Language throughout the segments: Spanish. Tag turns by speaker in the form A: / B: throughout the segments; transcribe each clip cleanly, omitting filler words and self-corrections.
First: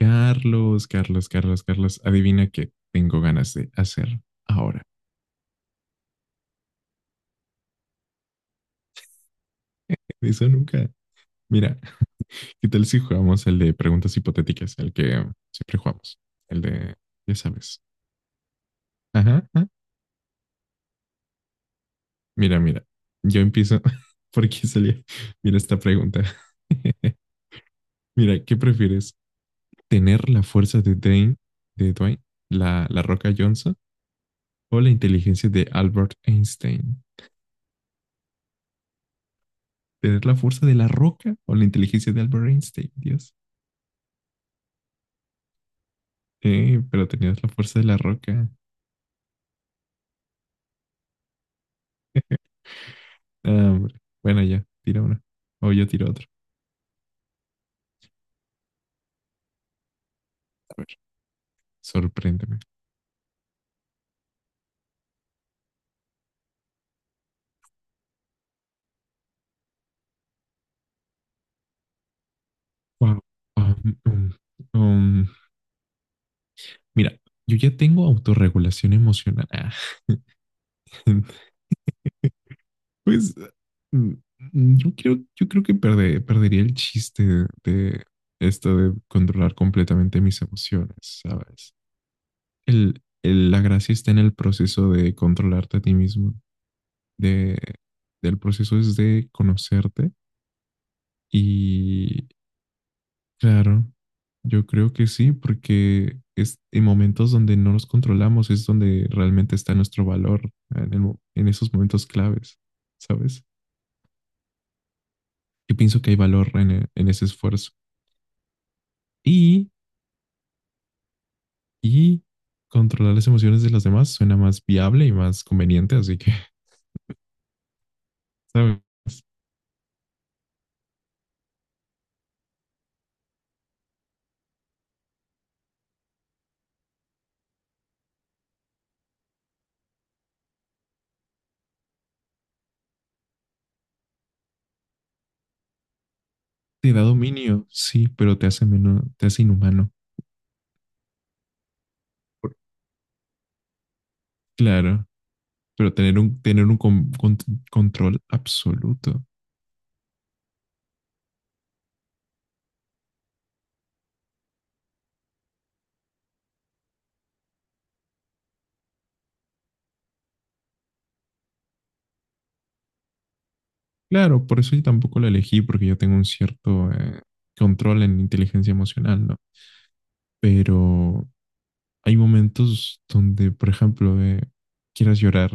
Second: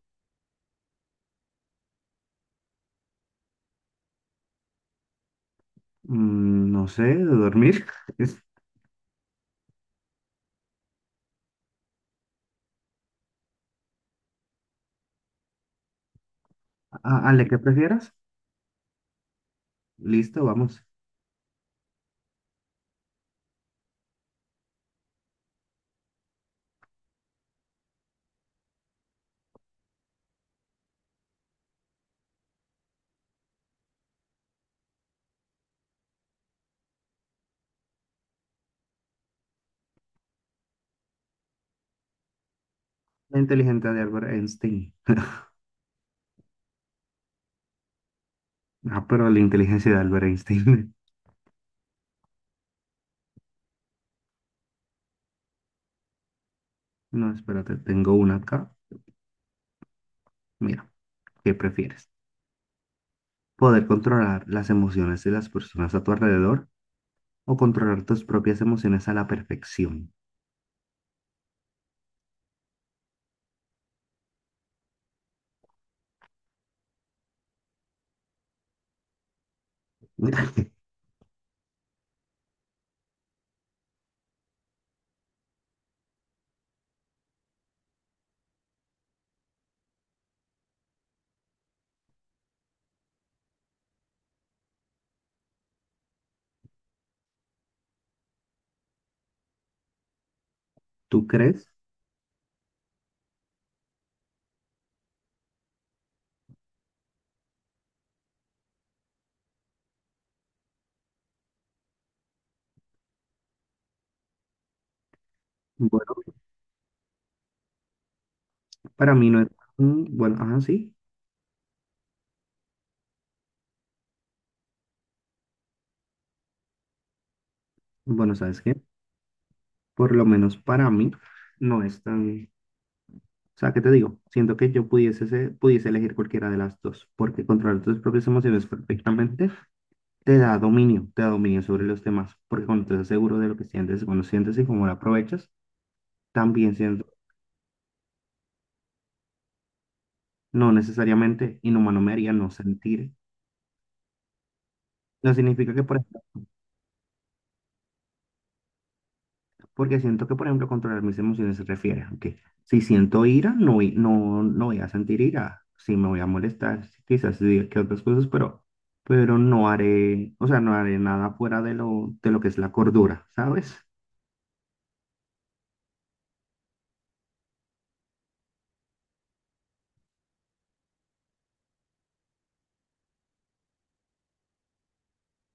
A: Carlos, Carlos, Carlos, Carlos, adivina qué tengo ganas de hacer ahora.
B: No sé, de dormir. Es,
A: Eso nunca. Mira, ¿qué tal si jugamos el de preguntas hipotéticas, el que siempre jugamos? El de, ya
B: ¿Qué
A: sabes.
B: prefieras?
A: Ajá, ajá.
B: Listo, vamos.
A: Mira, mira, yo empiezo porque salía. Mira esta pregunta. Mira, ¿qué prefieres? ¿Tener la fuerza de Dwayne, de Dwayne, la Roca Johnson, o la inteligencia de Albert Einstein? ¿Tener la fuerza de la Roca o la inteligencia de Albert Einstein? Dios.
B: La inteligencia de Albert Einstein.
A: Sí, pero tenías la fuerza de la roca.
B: Ah, pero la inteligencia de Albert Einstein.
A: Ah, hombre. Bueno, ya, tira una. O yo tiro otra.
B: No, espérate, tengo una acá.
A: A
B: Mira,
A: ver,
B: ¿qué prefieres?
A: sorpréndeme.
B: ¿Poder controlar las emociones de las personas a tu alrededor o controlar tus propias emociones a la perfección?
A: Wow. Um, um, um, mira, yo ya tengo autorregulación emocional. Ah, pues mm, yo creo que perdería el chiste de esto de controlar completamente mis emociones, ¿sabes? La gracia está en el proceso de controlarte a ti mismo, de, del proceso es de conocerte.
B: ¿Tú crees?
A: Y claro, yo creo que sí, porque es en momentos donde no nos controlamos es donde realmente está nuestro valor, en, en esos momentos claves, ¿sabes? Yo pienso que
B: Bueno,
A: hay valor en, en ese esfuerzo.
B: para mí no es
A: Y,
B: tan... Bueno, ajá, sí.
A: y controlar las emociones de los demás suena más viable y más conveniente, así que,
B: Bueno, ¿sabes qué?
A: ¿sabes?
B: Por lo menos para mí no es tan. O sea, ¿qué te digo? Siento que yo pudiese, pudiese elegir cualquiera de las dos, porque controlar tus propias emociones perfectamente te da dominio sobre los demás, porque cuando estás seguro de lo que sientes, cuando sientes y cómo lo aprovechas, también
A: Te da
B: siento,
A: dominio, sí, pero te hace menos, te hace inhumano.
B: no necesariamente inhumano me haría no
A: Por-
B: sentir.
A: Claro,
B: No significa que,
A: pero
B: por.
A: tener un, control absoluto.
B: Porque siento que, por ejemplo, controlar mis emociones se refiere a que si siento ira, no, no, no voy a sentir ira. Sí me voy a molestar, sí, quizás diga que otras cosas, pero no haré, o sea, no haré nada fuera de lo que es la cordura, ¿sabes?
A: Claro, por eso yo tampoco la elegí, porque yo tengo un cierto control en inteligencia emocional, ¿no? Pero hay momentos donde, por ejemplo, quieras llorar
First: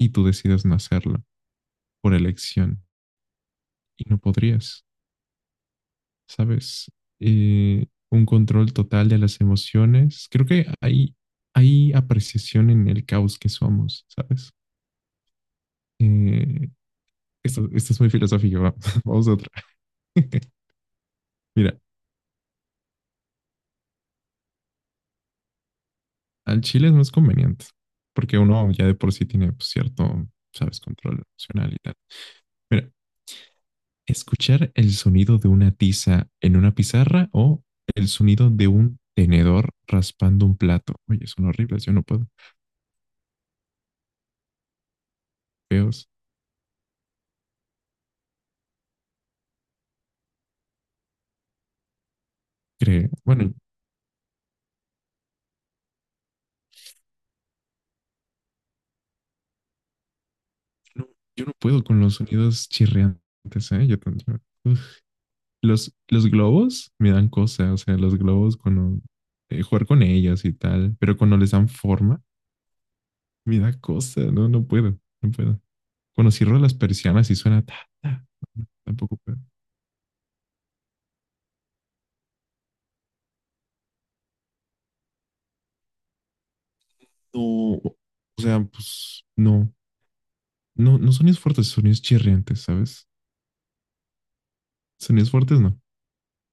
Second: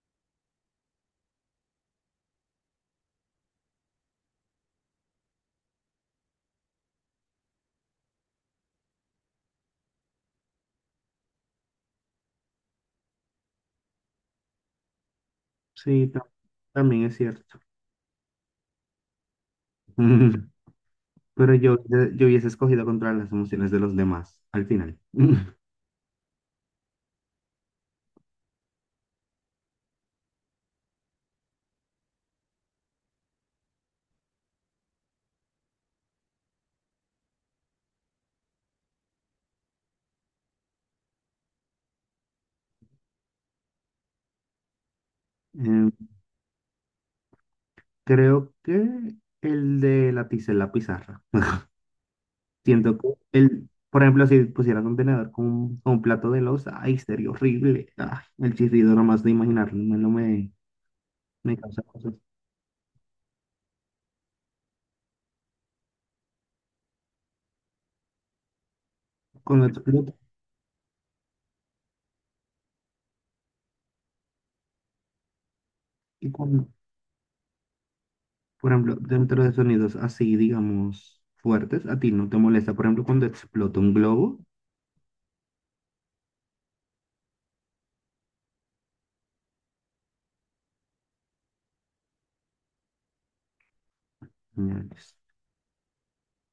A: y tú decidas no hacerlo por elección y no podrías, ¿sabes? Un control total de las emociones. Creo que hay apreciación en el caos que somos, ¿sabes?
B: Sí,
A: Eh,
B: también es cierto.
A: esto es muy filosófico, vamos a otra.
B: Pero yo,
A: Mira,
B: yo hubiese escogido controlar las emociones de los demás al final.
A: al chile no es más conveniente, porque uno ya de por sí tiene pues, cierto, sabes, control emocional y tal. Mira, escuchar el sonido de una tiza en una pizarra o el sonido de un tenedor raspando un plato. Oye, son horribles, yo no puedo.
B: Em,
A: Feos,
B: creo que el de la tiza en la pizarra. Siento que
A: creo. Bueno,
B: el, por ejemplo, si pusieras un tenedor con un plato de loza, ay, sería horrible. Ay, el chirrido nomás de imaginarlo, no no me,
A: no, yo no
B: me causa
A: puedo con
B: cosas.
A: los sonidos chirriantes, ¿eh? Uf. Los globos me dan cosas, o sea, los globos cuando
B: Cuando
A: jugar con
B: explota
A: ellos y tal, pero cuando les dan forma, me da cosa, no, no puedo, no puedo.
B: y
A: Cuando cierro
B: cuando,
A: las persianas y suena ta, ta, bueno,
B: por ejemplo,
A: tampoco, pero
B: dentro de sonidos así, digamos, fuertes, a ti no te molesta, por ejemplo, cuando explota un globo.
A: no, o sea, pues no, no, no sonidos fuertes, sonidos chirriantes, ¿sabes?
B: Señales.
A: Sonidos fuertes no,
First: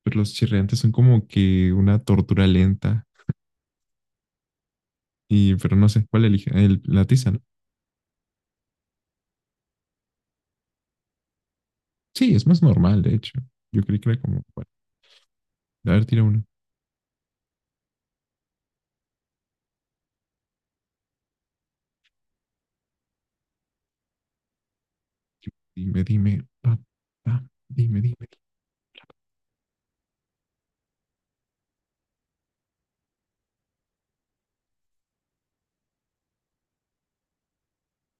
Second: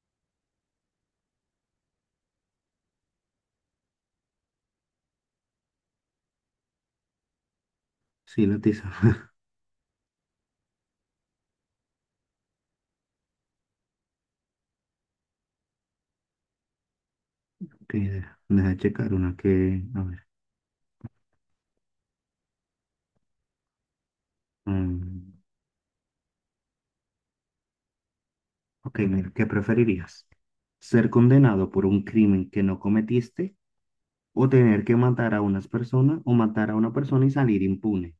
A: pero los chirriantes son como que una tortura lenta y, pero no sé, ¿cuál elige? La tiza, ¿no?
B: Sí, la tiza.
A: Sí, es más normal, de hecho. Yo creí que era como, bueno, a ver, tira uno.
B: Ok, deja checar una que, a ver. mm,
A: Dime, dime, pa, pa, dime, dime.
B: ok, mira, ¿qué preferirías? ¿Ser condenado por un crimen que no cometiste? ¿O tener que matar a unas personas o matar a una persona y salir impune?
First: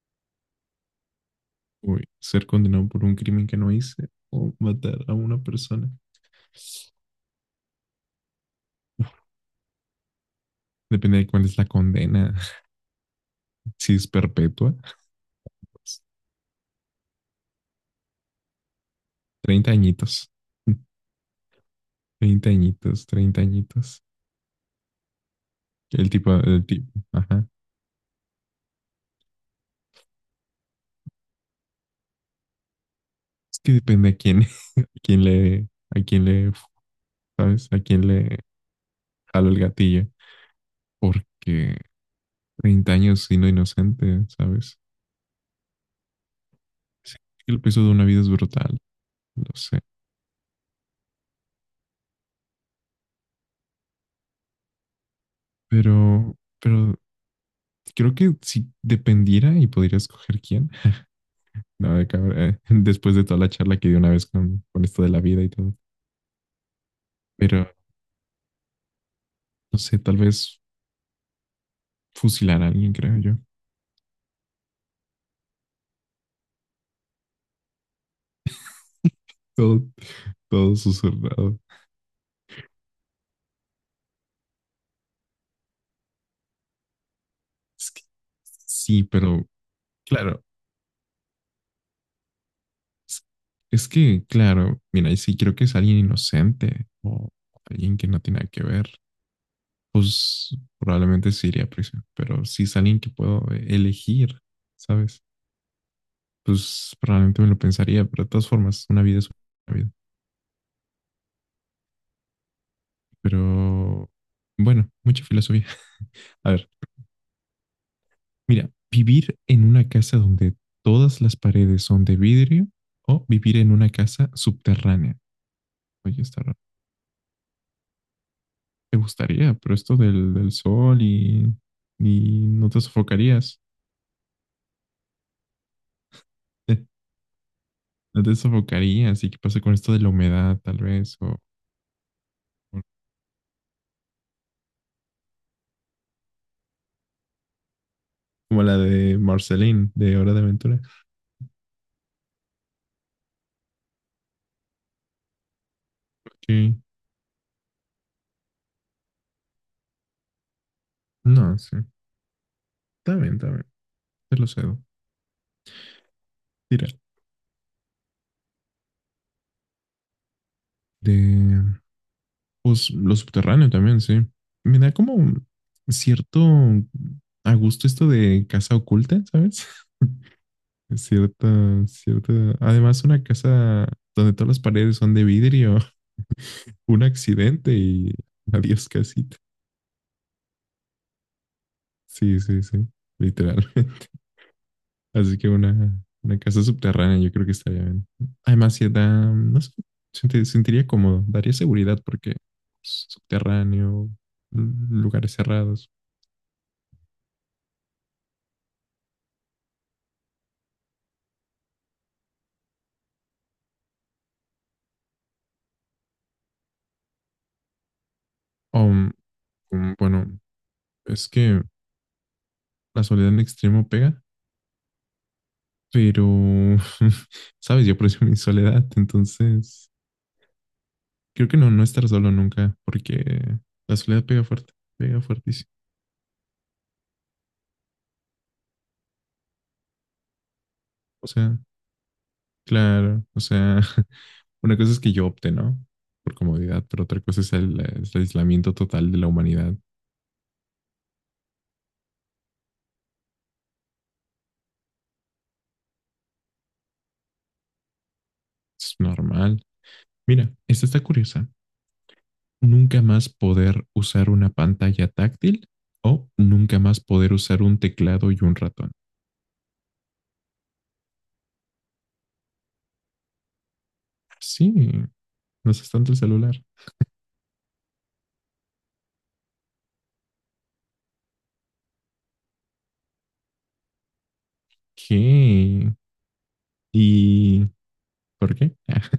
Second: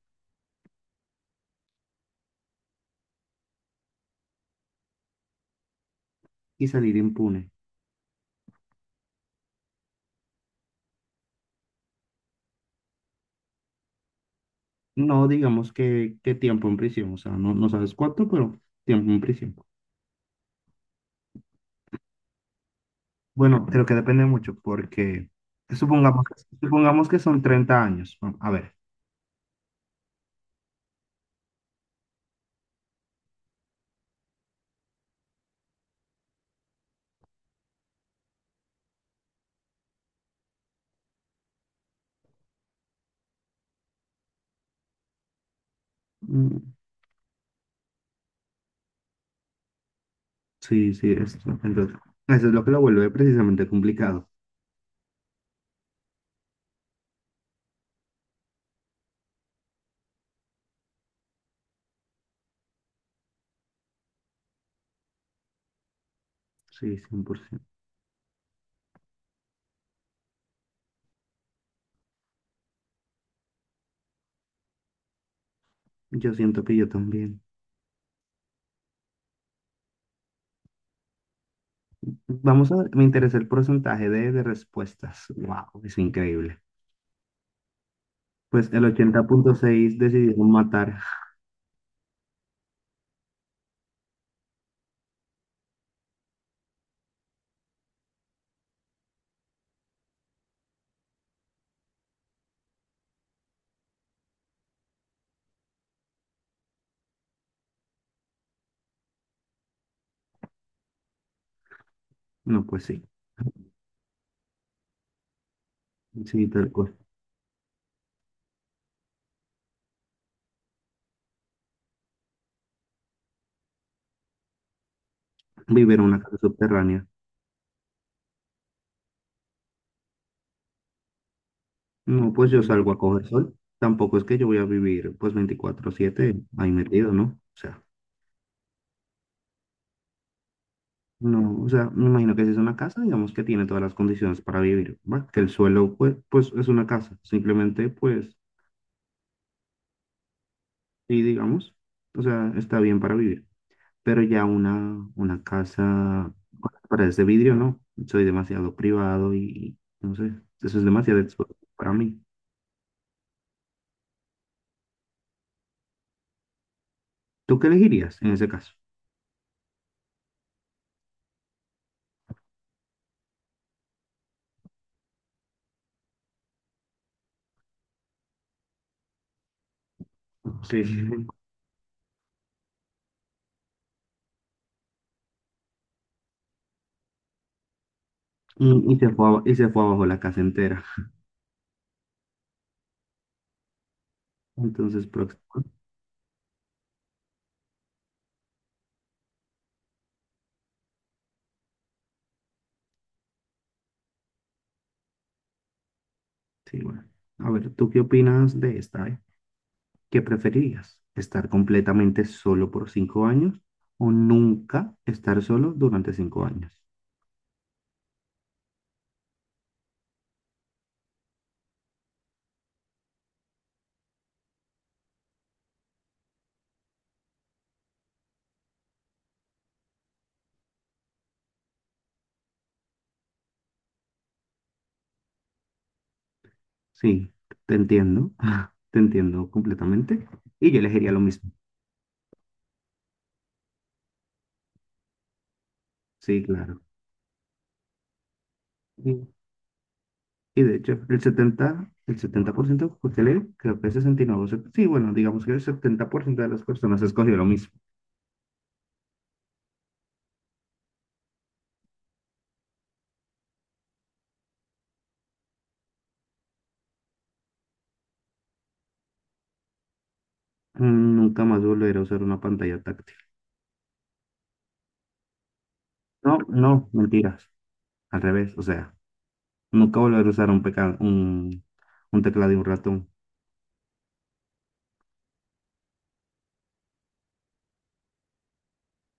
A: Uy, ser condenado por un crimen que no hice o matar a una persona.
B: Y salir impune.
A: Depende de cuál es la condena, si es perpetua.
B: No digamos
A: Pues,
B: que tiempo en prisión, o sea, no, no sabes cuánto, pero tiempo en prisión.
A: 30 añitos. 30 añitos, 30
B: Bueno, creo que
A: añitos.
B: depende mucho porque
A: El
B: supongamos,
A: tipo, el tipo,
B: supongamos que son
A: ajá.
B: 30 años. Bueno, a ver.
A: Es que depende a quién, a quién le, a quién le, ¿sabes? A quién le jalo el gatillo. Porque 30 años siendo inocente, ¿sabes?
B: Mm.
A: Sí, el peso de una vida es brutal, lo sé.
B: Sí, sí, eso, entonces, eso es lo que lo vuelve precisamente complicado.
A: Pero creo que si dependiera y podría escoger quién. No, después de toda la charla que di una vez con esto de la vida y todo.
B: Sí, 100%.
A: Pero, no sé, tal vez fusilar a alguien, creo yo.
B: Yo siento que yo también.
A: Todo, todo susurrado.
B: Vamos a ver, me interesa el porcentaje de respuestas. Wow, es increíble.
A: Es que
B: Pues el
A: sí,
B: ochenta
A: pero
B: punto seis
A: claro,
B: decidieron matar.
A: es, claro, mira, y si creo que es alguien inocente o alguien que no tiene nada que ver, pues probablemente sí iría a prisión. Pero si es alguien que puedo elegir, ¿sabes? Pues probablemente me lo pensaría, pero de todas formas, una vida es una vida.
B: No, pues sí,
A: Pero bueno, mucha filosofía.
B: sí,
A: A ver,
B: tal cual.
A: mira, vivir en una casa donde todas las paredes son de vidrio o vivir en una casa subterránea.
B: Vivir en una
A: Oye,
B: casa
A: está raro.
B: subterránea.
A: Te gustaría, pero esto del sol y,
B: No,
A: y
B: pues yo
A: no te
B: salgo a coger sol.
A: sofocarías.
B: Tampoco es que yo voy a vivir pues 24/7 ahí metido, ¿no? O sea,
A: No te sofocarías. ¿Y qué pasa con esto de la humedad, tal vez? O,
B: no, o sea, me imagino que si es una
A: o
B: casa, digamos que tiene todas las condiciones para vivir, ¿va? Que el suelo pues, pues es una casa, simplemente pues,
A: como la de Marceline, de Hora de Aventura.
B: y digamos, o sea, está bien para vivir. Pero ya una casa con
A: Ok.
B: las paredes de vidrio, no. Soy demasiado privado y no sé, eso es demasiado expuesto
A: No, sí.
B: para mí.
A: Está bien, está bien. Te lo cedo. Tira.
B: ¿Tú qué elegirías en ese caso?
A: De, pues, lo subterráneo también, sí. Me da como un cierto a gusto esto de casa oculta, ¿sabes?
B: Sí, sí, sí.
A: Cierta, cierta. Además, una casa donde todas las paredes son de vidrio. Un accidente y adiós
B: Y se fue,
A: casita.
B: y se fue abajo la casa entera.
A: Sí, sí, sí, literal.
B: Entonces,
A: Así
B: próximo.
A: que una casa subterránea yo creo que estaría bien. Además, si da, no sé, sentiría cómodo, daría seguridad porque subterráneo, lu- lugares cerrados.
B: Sí, bueno. A ver, ¿tú qué opinas de esta, eh? ¿Qué preferirías? ¿Estar completamente solo por 5 años o nunca estar solo durante 5 años?
A: O, bueno, es que la soledad en extremo pega, pero, sabes, yo aprecio mi soledad, entonces creo que no, no estar solo nunca porque la soledad pega fuerte, pega fuertísimo.
B: Sí, te entiendo. Te entiendo completamente. Y yo elegiría lo
A: O
B: mismo.
A: sea, claro, o sea, una cosa es que yo opte, ¿no? Por
B: Sí, claro.
A: comodidad, pero otra cosa es es el aislamiento total de
B: Y,
A: la humanidad.
B: y de hecho, el setenta por ciento que usted lee, creo que el 69%, sí, bueno, digamos que el 70% de las personas escogió lo mismo.
A: Es normal. Mira, esta está curiosa. Nunca más poder usar una pantalla táctil o nunca más poder usar un teclado y un ratón.
B: Mm. Nunca más volveré a usar una pantalla táctil.
A: Sí, no es tanto el
B: No,
A: celular.
B: no, mentiras. Al revés, o sea, nunca volveré a usar un, un teclado y un ratón.
A: ¿Qué? ¿Y por qué?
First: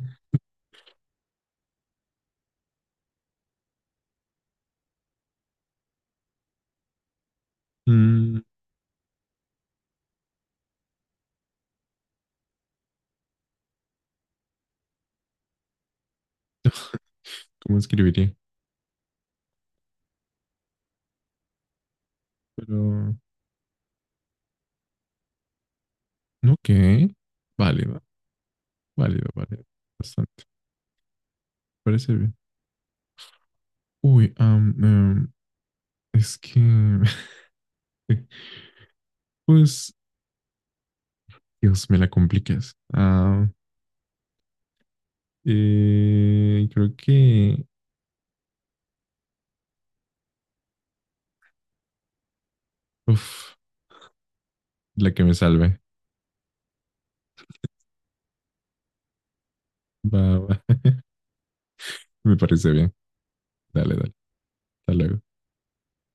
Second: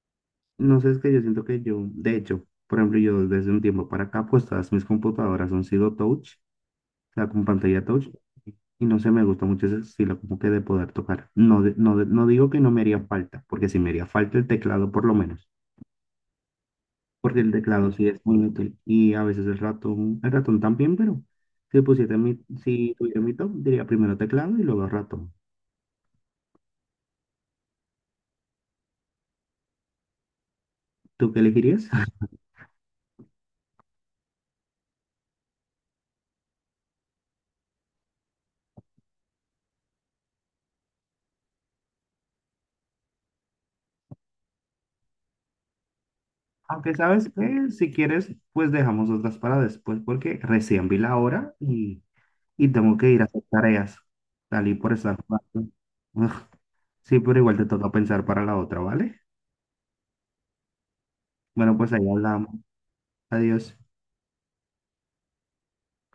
B: No sé, es que yo siento que yo, de hecho, por ejemplo, yo desde un tiempo para acá, pues todas mis computadoras han sido touch. Sea, con pantalla touch.
A: Mm,
B: Y no sé, me gusta mucho ese estilo como que de poder tocar. No, no, no digo que no me haría falta, porque sí me haría falta el teclado por lo menos, porque el
A: ¿cómo
B: teclado sí es
A: escribiría?
B: muy útil y a veces el ratón también, pero si pusiera mi, si
A: Pero,
B: tuviera mi top, diría primero teclado y luego ratón.
A: no, ¿qué? Válido, válido, válido. Bastante.
B: ¿Tú qué elegirías?
A: Parece bien. Uy, es que, pues, Dios, me la complicas. Ah,
B: Aunque
A: creo
B: sabes
A: que,
B: que si quieres, pues dejamos otras para después, porque recién vi la hora y tengo que ir a hacer
A: uf,
B: tareas. Salí por
A: la
B: estar
A: que me
B: jugando.
A: salve.
B: Sí, pero igual te toca pensar para la otra, ¿vale?
A: Va, va.
B: Bueno, pues ahí
A: Me
B: hablamos.
A: parece bien.
B: Adiós.
A: Dale, dale. Hasta luego.